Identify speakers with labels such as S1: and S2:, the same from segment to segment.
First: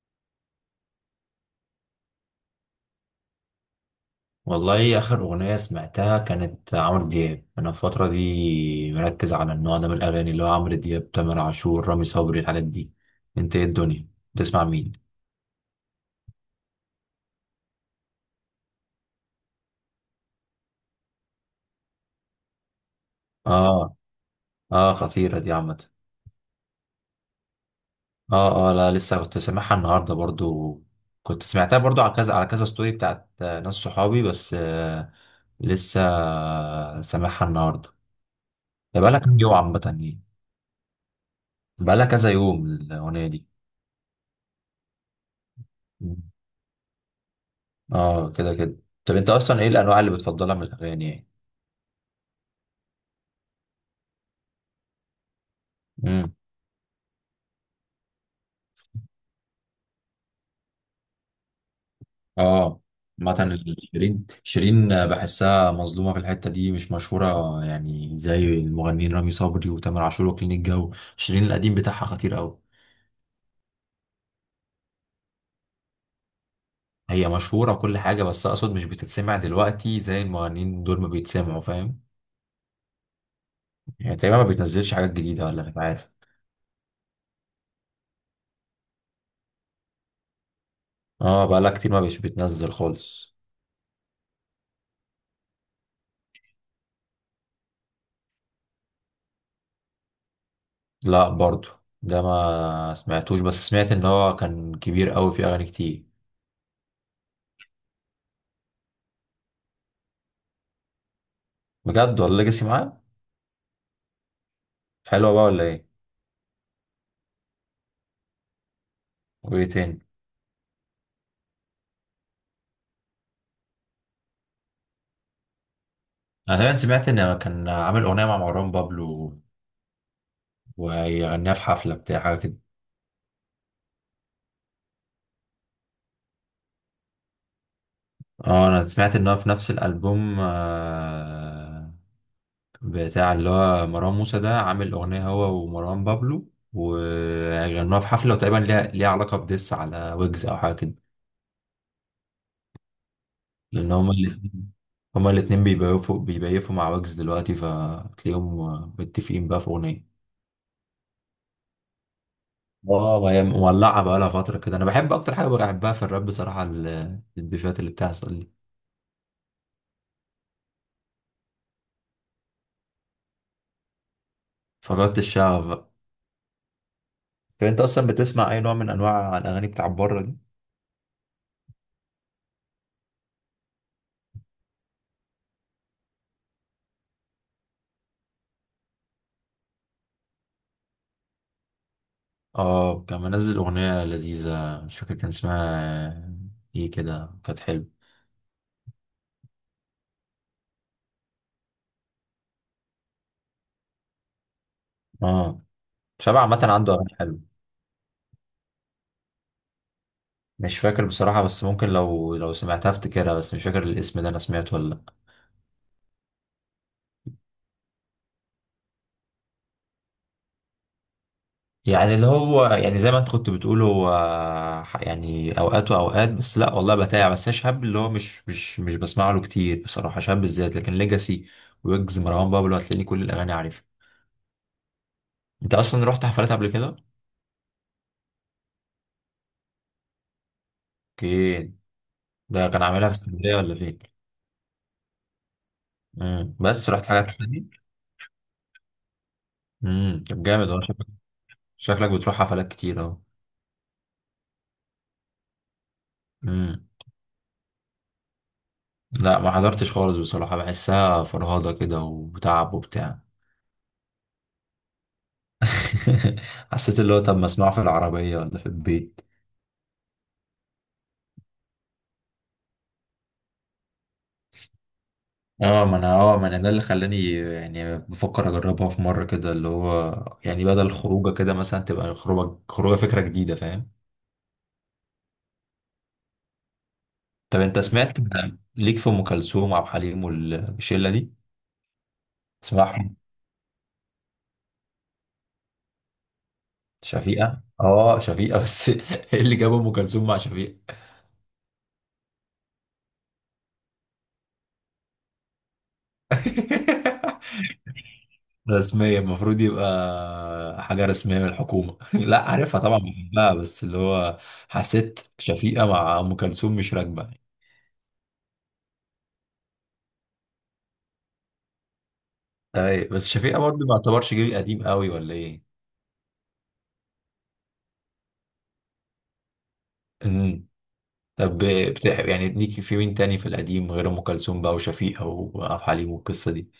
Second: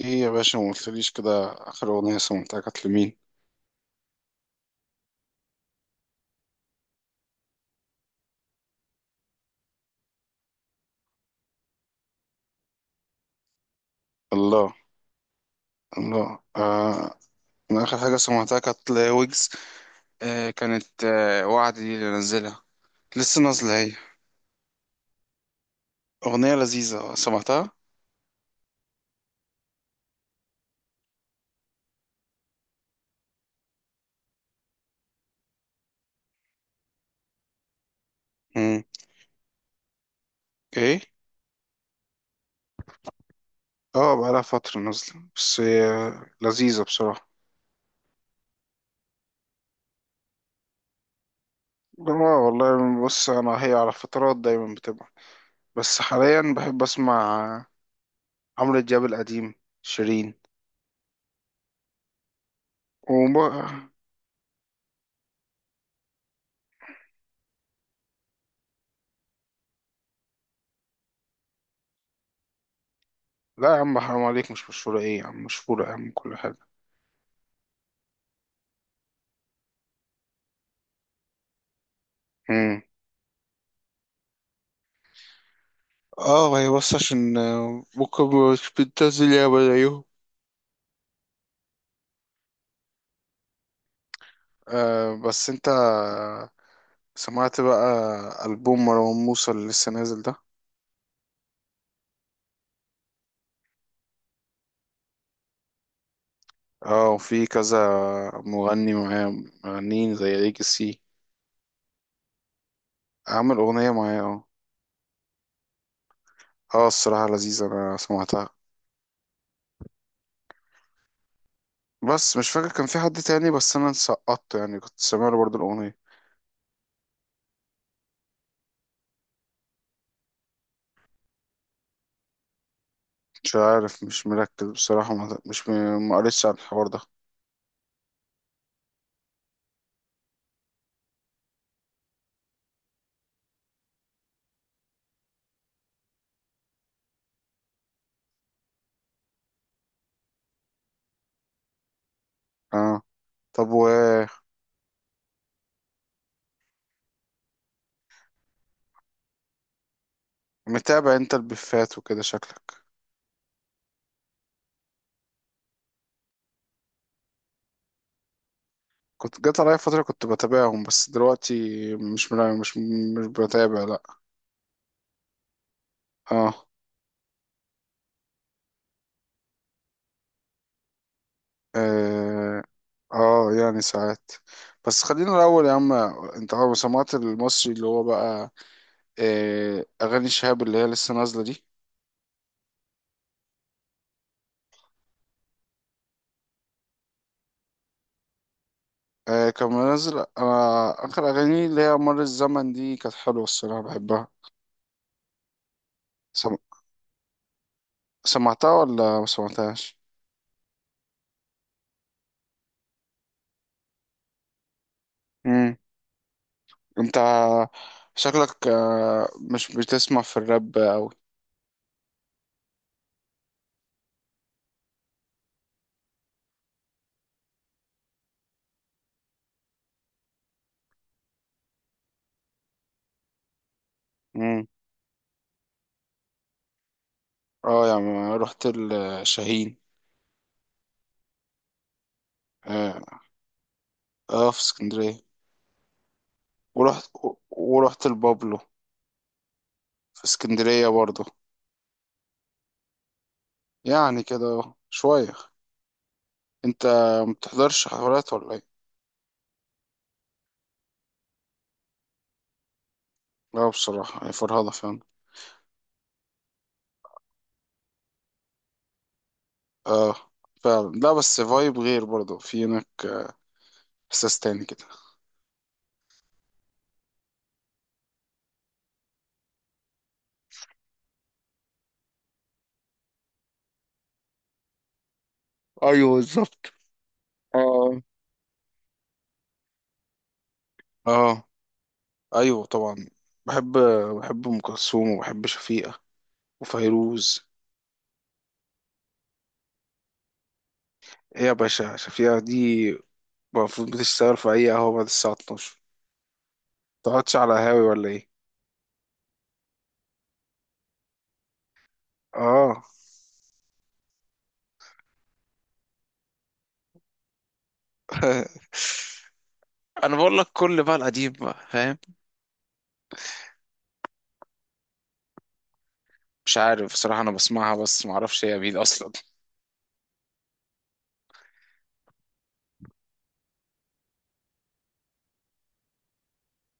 S1: ايه يا باشا ما قلتليش كده. اخر اغنية سمعتها كانت لمين؟
S2: والله آخر أغنية سمعتها كانت عمرو دياب. أنا في الفترة دي مركز على النوع ده من الأغاني، اللي هو عمرو دياب، تامر عاشور، رامي صبري، الحاجات دي. أنت إيه الدنيا تسمع
S1: الله.
S2: مين؟
S1: الله آه. انا اخر حاجة سمعتها كانت لويجز. آه كانت آه وعد دي اللي نزلها. لسه نازلة هي؟
S2: آه آه خطيرة دي عامة.
S1: اغنية لذيذة سمعتها.
S2: آه لا لسه كنت سامعها النهاردة برضو، كنت سمعتها برضو على كذا، على كذا ستوري بتاعت ناس صحابي بس. آه لسه آه، سامعها النهاردة.
S1: مم.
S2: ده بقالها كام يوم عامة يعني،
S1: ايه.
S2: بقالها كذا يوم الأغنية دي.
S1: اه بقالها فترة نازلة بس هي
S2: مم.
S1: لذيذة بصراحة.
S2: آه كده كده. طب أنت أصلا إيه الأنواع اللي بتفضلها من الأغاني يعني؟
S1: اه والله، بص انا هي على فترات دايما بتبقى، بس
S2: امم
S1: حاليا بحب اسمع عمرو دياب القديم، شيرين،
S2: اه مثلا
S1: وب...
S2: فاهم، شيرين. شيرين بحسها مظلومه في الحته دي، مش مشهوره يعني زي المغنيين رامي صبري وتامر عاشور وكلين الجو. شيرين القديم بتاعها خطير قوي.
S1: لا يا عم حرام عليك، مش مشهورة ايه يا عم، مشهورة يا عم كل حاجة.
S2: هي مشهوره وكل حاجه، بس اقصد مش بتتسمع دلوقتي زي المغنيين دول ما بيتسمعوا، فاهم؟ يعني تقريبا ما بتنزلش حاجات جديده، ولا مش عارف.
S1: اه هي بس عشان ممكن مش بتنزل ياما زيهم.
S2: اه بقالها كتير ما بيش بتنزل خالص.
S1: آه بس انت سمعت بقى ألبوم مروان موسى اللي لسه نازل ده؟
S2: لا برضو ده ما سمعتوش، بس سمعت ان هو كان كبير قوي في اغاني كتير.
S1: اه وفي كذا مغني معاه، مغنيين زي ليجاسي،
S2: بجد، ولا ليجاسي معاه؟
S1: عامل أغنية معاه اه.
S2: حلوه بقى ولا ايه؟
S1: اه الصراحة لذيذة أنا سمعتها.
S2: وايه تاني؟
S1: بس مش فاكر كان في حد تاني بس أنا سقطت يعني كنت سامع له برضه الأغنية.
S2: انا تقريبا سمعت ان كان عامل اغنيه مع مروان بابلو ويغنيها في حفله بتاع حاجه كده.
S1: مش عارف، مش مركز بصراحة، ما- مش م- ما قريتش عن الحوار ده.
S2: اه انا سمعت ان هو في نفس الالبوم بتاع اللي هو مروان موسى ده، عامل اغنيه هو ومروان بابلو وغنوها في حفله، وتقريبا ليها علاقه بديس على ويجز او حاجه كده.
S1: اه طب
S2: لان هما الاتنين بيبيفوا مع ويجز دلوقتي، فتلاقيهم متفقين بقى في اغنيه.
S1: ومتابع انت البفات وكده شكلك؟
S2: اه ما هي مولعه بقى لها فتره كده. انا بحب اكتر حاجه بحبها في الراب بصراحه البيفات اللي بتحصل دي.
S1: كنت جات عليا فترة كنت بتابعهم بس دلوقتي مش ملا- مش مش بتابع لا.
S2: فجرة الشعب بقى.
S1: اه.
S2: طب انت اصلا بتسمع اي نوع من انواع الاغاني بتاع بره دي؟
S1: اه يعني ساعات، بس خلينا الأول يا عم، انت عارف سمعت المصري اللي هو بقى آه أغاني شهاب اللي هي لسه نازلة دي؟
S2: اه كان منزل اغنية لذيذة، مش فاكر كان اسمها ايه، كده كانت حلوة.
S1: آه كان منزل، أنا آخر أغاني اللي هي مر الزمن دي كانت حلوة الصراحة بحبها.
S2: اه شبع
S1: سم...
S2: عامة، عنده اغاني حلوة.
S1: سمعتها ولا ما سمعتهاش؟
S2: مش فاكر بصراحة، بس ممكن لو سمعتها افتكرها، بس مش فاكر الاسم ده انا سمعته ولا لا.
S1: مم. انت شكلك مش بتسمع في الراب أوي.
S2: يعني اللي هو يعني زي ما انت كنت بتقول، هو يعني اوقات واوقات، بس لا والله بتاع، بس انا شهاب اللي هو مش بسمع له كتير بصراحة، شهاب بالذات. لكن ليجاسي، ويجز، مروان بابلو هتلاقيني كل الاغاني عارفها. انت اصلا رحت حفلات قبل كده؟
S1: اه يا عم رحت الشاهين.
S2: اوكي، ده كان عاملها في
S1: اه
S2: اسكندريه ولا فين؟
S1: في اسكندرية.
S2: امم. بس رحت
S1: ورحت،
S2: حاجات تانية.
S1: ورحت البابلو في
S2: طب جامد والله.
S1: اسكندرية برضه.
S2: شكلك بتروح حفلات كتير اهو.
S1: يعني كده شوية. انت
S2: امم.
S1: ما بتحضرش حفلات ولا ايه؟
S2: لا ما حضرتش خالص بصراحه، بحسها فرهاده كده وتعب وبتاع.
S1: لا بصراحة هي فرهضة فعلا.
S2: حسيت اللي هو طب ما اسمعه في العربيه ولا في البيت.
S1: اه فعلا، لا بس فايب غير برضه في هناك احساس تاني كده.
S2: اه ما انا، ما انا ده اللي خلاني يعني بفكر اجربها في مره كده، اللي هو يعني بدل الخروجه كده، مثلا تبقى خروجه، فكره جديده فاهم.
S1: ايوه بالظبط.
S2: طب انت
S1: آه.
S2: سمعت ليك في ام كلثوم وعبد الحليم والشله دي؟
S1: اه ايوه طبعا.
S2: اسمعهم.
S1: بحب، بحب ام كلثوم وبحب شفيقة وفيروز.
S2: شفيقه؟ اه شفيقه بس ايه اللي جاب ام كلثوم مع شفيقه؟
S1: ايه يا باشا، شفيقة دي المفروض بتشتغل في اي قهوة بعد الساعة 12، تقعدش على هاوي ولا ايه؟
S2: رسميه، المفروض يبقى حاجه رسميه من الحكومه. لا عارفها
S1: اه
S2: طبعا، بحبها، بس اللي هو حسيت شفيقه مع ام كلثوم مش راكبه.
S1: انا بقول لك كل بقى القديم بقى فاهم.
S2: اي بس شفيقه برضه ما يعتبرش جيل قديم قوي ولا ايه؟
S1: مش عارف بصراحة، انا بسمعها بس ما اعرفش هي مين اصلا.
S2: امم. طب بتحب يعني ليك في مين تاني في القديم غير ام كلثوم بقى وشفيقه وعبد الحليم والقصه دي؟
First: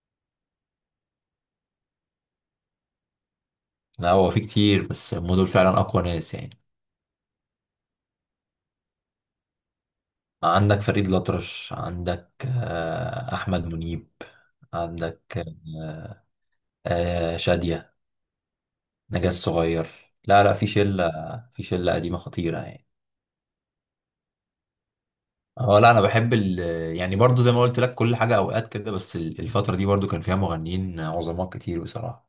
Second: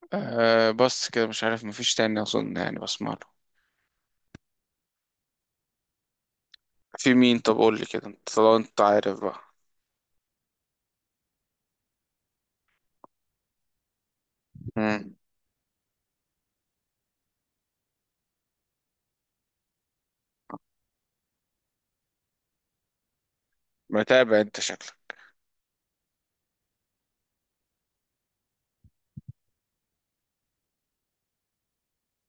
S1: آه بس كده، مش عارف مفيش تاني اظن يعني بسمع له.
S2: لا هو في كتير، بس هم دول فعلا اقوى ناس يعني.
S1: في مين طب قول لي كده انت طالما انت عارف بقى.
S2: عندك فريد الأطرش، عندك احمد منيب،
S1: مم.
S2: عندك، آه، شادية، نجاة الصغير. لا في شلة، في شلة قديمة خطيرة يعني.
S1: متابع انت شكلك.
S2: اه لا انا بحب ال، يعني برضو زي ما قلت لك كل حاجة اوقات كده، بس الفترة دي برضو كان فيها مغنيين عظماء كتير بصراحة.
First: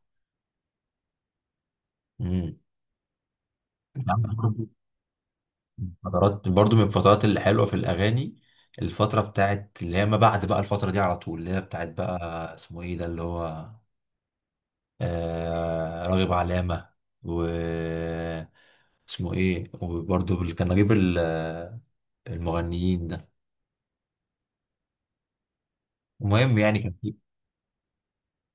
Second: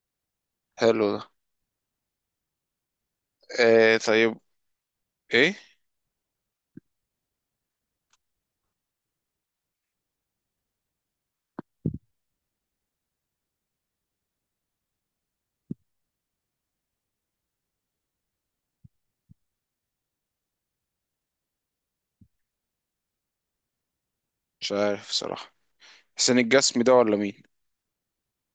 S1: حلو ده.
S2: امم.
S1: آه طيب. ايه
S2: فترات برضو من الفترات الحلوة في الأغاني، الفترة بتاعت اللي هي ما بعد بقى الفترة دي، على طول اللي هي بتاعت بقى اسمه ايه ده اللي هو، آه راغب علامة، و، اسمه ايه، وبرضو اللي كان نجيب المغنيين ده.
S1: مش عارف بصراحة، حسين
S2: المهم يعني
S1: الجسمي ده
S2: كان في،
S1: ولا مين؟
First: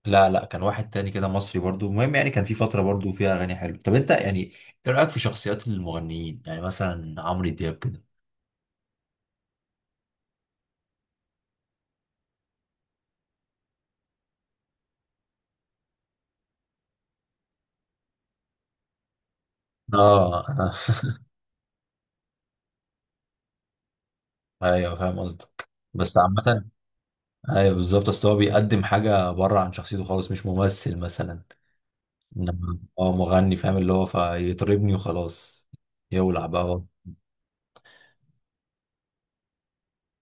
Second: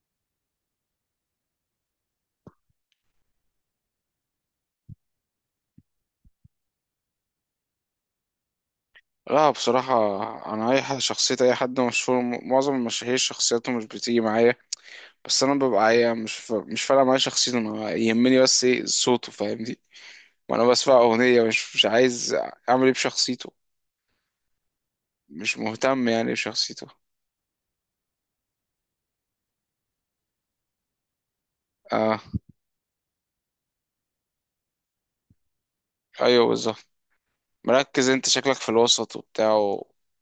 S2: لا لا كان واحد تاني كده مصري برضو. المهم يعني كان في فترة برضو فيها أغاني حلوة. طب أنت يعني إيه رأيك في شخصيات المغنيين يعني مثلا عمرو دياب كده؟
S1: لا بصراحة أنا أي حد، شخصية أي حد مشهور، معظم المشاهير شخصيته مش بتيجي معايا. بس انا ببقى عايز، مش فارقه معايا شخصيته، انا يهمني بس ايه صوته فاهمني.
S2: اه
S1: وانا بسمع اغنيه مش عايز اعمل ايه بشخصيته،
S2: انا ايوه فاهم
S1: مش
S2: قصدك،
S1: مهتم
S2: بس
S1: يعني
S2: عامة،
S1: بشخصيته.
S2: ايوه بالظبط. اصل هو بيقدم حاجه بره عن شخصيته خالص، مش ممثل مثلا،
S1: اه
S2: انما هو مغني فاهم، اللي هو فيطربني وخلاص، يولع
S1: ايوه
S2: بقى هو.
S1: بالظبط. مركز انت شكلك في الوسط وبتاع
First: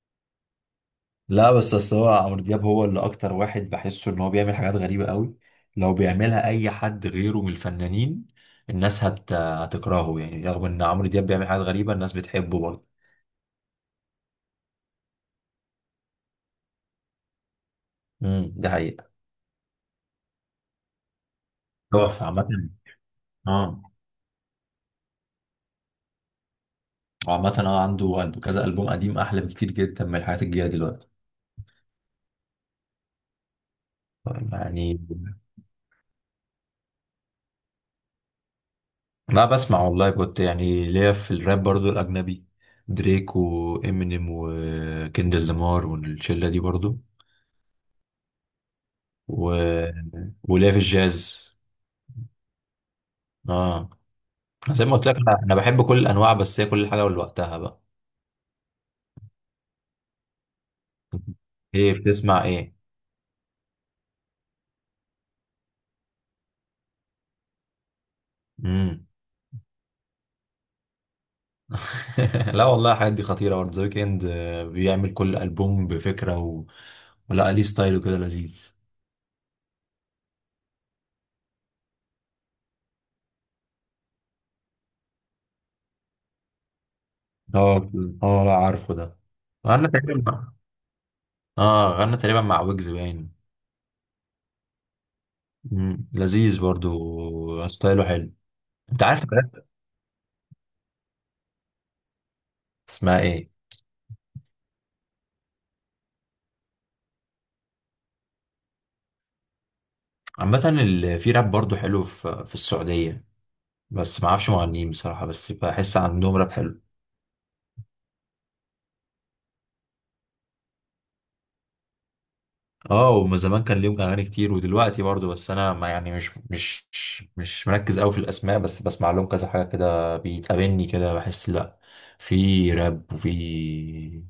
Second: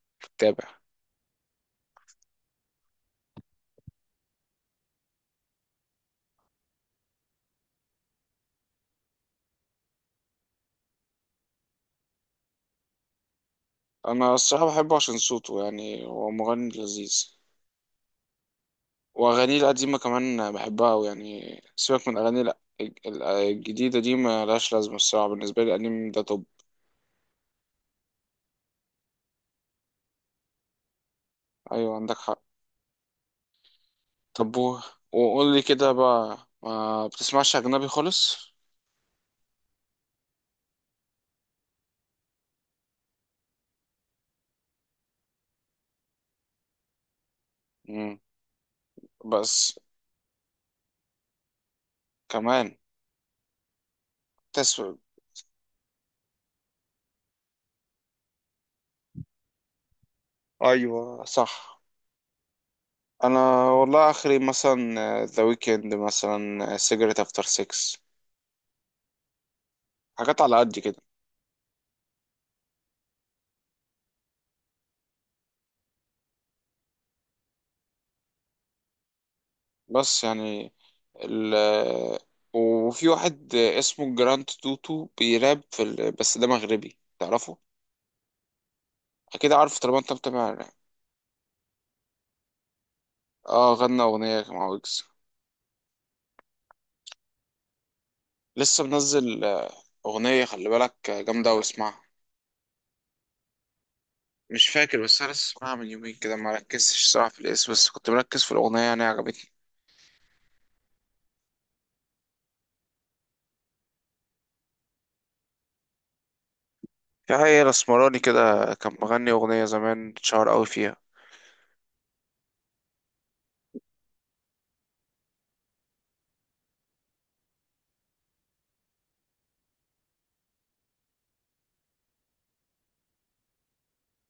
S1: وبتتابع.
S2: لا بس اصل هو عمرو دياب هو اللي اكتر واحد بحسه ان هو بيعمل حاجات غريبه قوي، لو بيعملها اي حد غيره من الفنانين الناس هتكرهه يعني، رغم ان عمرو دياب بيعمل حاجات غريبه الناس بتحبه برضه.
S1: انا الصراحه بحبه عشان صوته، يعني هو مغني لذيذ.
S2: دي حقيقه.
S1: واغانيه القديمه كمان بحبها أوي، يعني سيبك من
S2: تحفه عامه.
S1: اغاني
S2: اه
S1: الجديده دي ملهاش لازمه الصراحه بالنسبه لي، القديم ده طب.
S2: وعامة اه عنده كذا ألبوم قديم أحلى بكتير جدا من الحاجات الجاية دلوقتي
S1: ايوه عندك حق. طب و...
S2: يعني.
S1: وقول لي كده بقى ما بتسمعش أجنبي خالص؟
S2: لا بسمع والله، كنت يعني ليا في الراب برضو الأجنبي، دريك وإمينيم وكندل لامار والشلة دي برضو،
S1: مم.
S2: و،
S1: بس
S2: وليا في الجاز.
S1: كمان
S2: اه أنا زي ما
S1: تسوى.
S2: قلت لك، أنا بحب كل الأنواع، بس هي كل حاجة ولوقتها بقى.
S1: أيوة صح.
S2: إيه بتسمع إيه؟
S1: أنا والله آخري مثلا ذا ويكند، مثلا سيجرت أفتر سيكس،
S2: مم.
S1: حاجات على قد كده.
S2: لا والله الحاجات دي خطيرة برضه. ذا ويكند بيعمل كل ألبوم بفكرة و، ولا ليه ستايل وكده لذيذ.
S1: بس يعني ال... وفي واحد اسمه جراند توتو بيراب في بس ده مغربي، تعرفه؟
S2: اه. اه لا عارفه ده،
S1: أكيد عارفه
S2: غنى
S1: طالما أنت
S2: تقريبا
S1: متابع
S2: مع،
S1: يعني.
S2: اه غنى تقريبا مع ويجز باين.
S1: اه غنى أغنية مع ويجز.
S2: مم. لذيذ برضو ستايله حلو.
S1: لسه
S2: انت عارف
S1: منزل
S2: الراب.
S1: أغنية، خلي بالك جامدة واسمعها.
S2: اسمها ايه؟
S1: مش فاكر، بس انا لسه اسمعها من يومين كده، ما ركزتش صراحه في الاسم بس كنت مركز في الاغنيه يعني عجبتني.
S2: عامة في راب برضو حلو في السعودية، بس ما اعرفش مغنيين بصراحة، بس بحس عندهم راب حلو.
S1: في حقيقة الاسمراني كده كان مغني اغنيه زمان اتشهر قوي فيها.
S2: اه ومن زمان كان ليهم اغاني كتير ودلوقتي برضو، بس انا ما يعني مش مركز قوي في الاسماء، بس بسمع لهم كذا حاجة كده بيتقابلني كده، بحس لا في راب وفي،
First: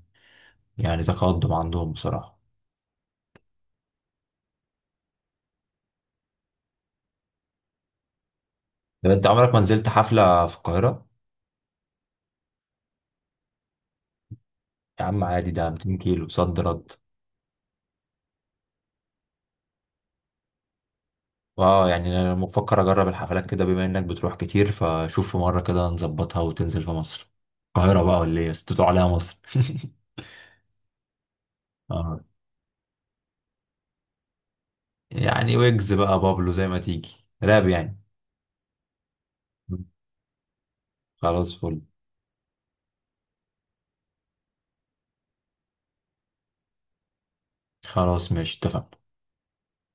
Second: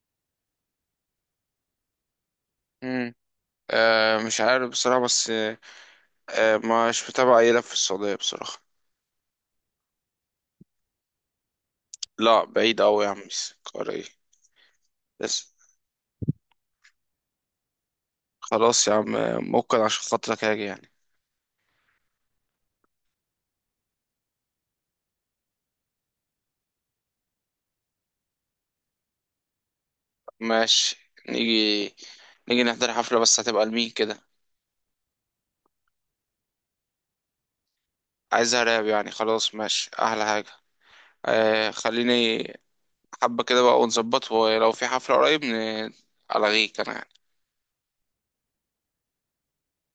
S2: يعني تقدم عندهم بصراحة.
S1: امم آه مش عارف بصراحه، بس آه، مش متابع اي لف في السعوديه بصراحه.
S2: طب انت عمرك ما نزلت حفلة في القاهرة؟
S1: لا بعيد قوي يا عم، قاري.
S2: يا عم
S1: بس
S2: عادي، ده 200 كيلو صد رد.
S1: خلاص يا عم ممكن عشان خاطرك هاجي يعني.
S2: اه يعني انا بفكر اجرب الحفلات كده، بما انك بتروح كتير، فشوف في مره كده نظبطها وتنزل في مصر، القاهره بقى ولا ايه؟ بس تدعو عليها مصر.
S1: ماشي نيجي،
S2: اه
S1: نيجي نحضر حفله بس هتبقى لمين كده؟
S2: يعني ويجز بقى، بابلو، زي ما تيجي راب يعني.
S1: عايزها راب يعني؟ خلاص ماشي احلى حاجه.
S2: خلاص
S1: آه
S2: فل.
S1: خليني حبة كده بقى ونظبط، ولو في حفلة قريب ألغيك أنا.
S2: خلاص ماشي اتفقنا.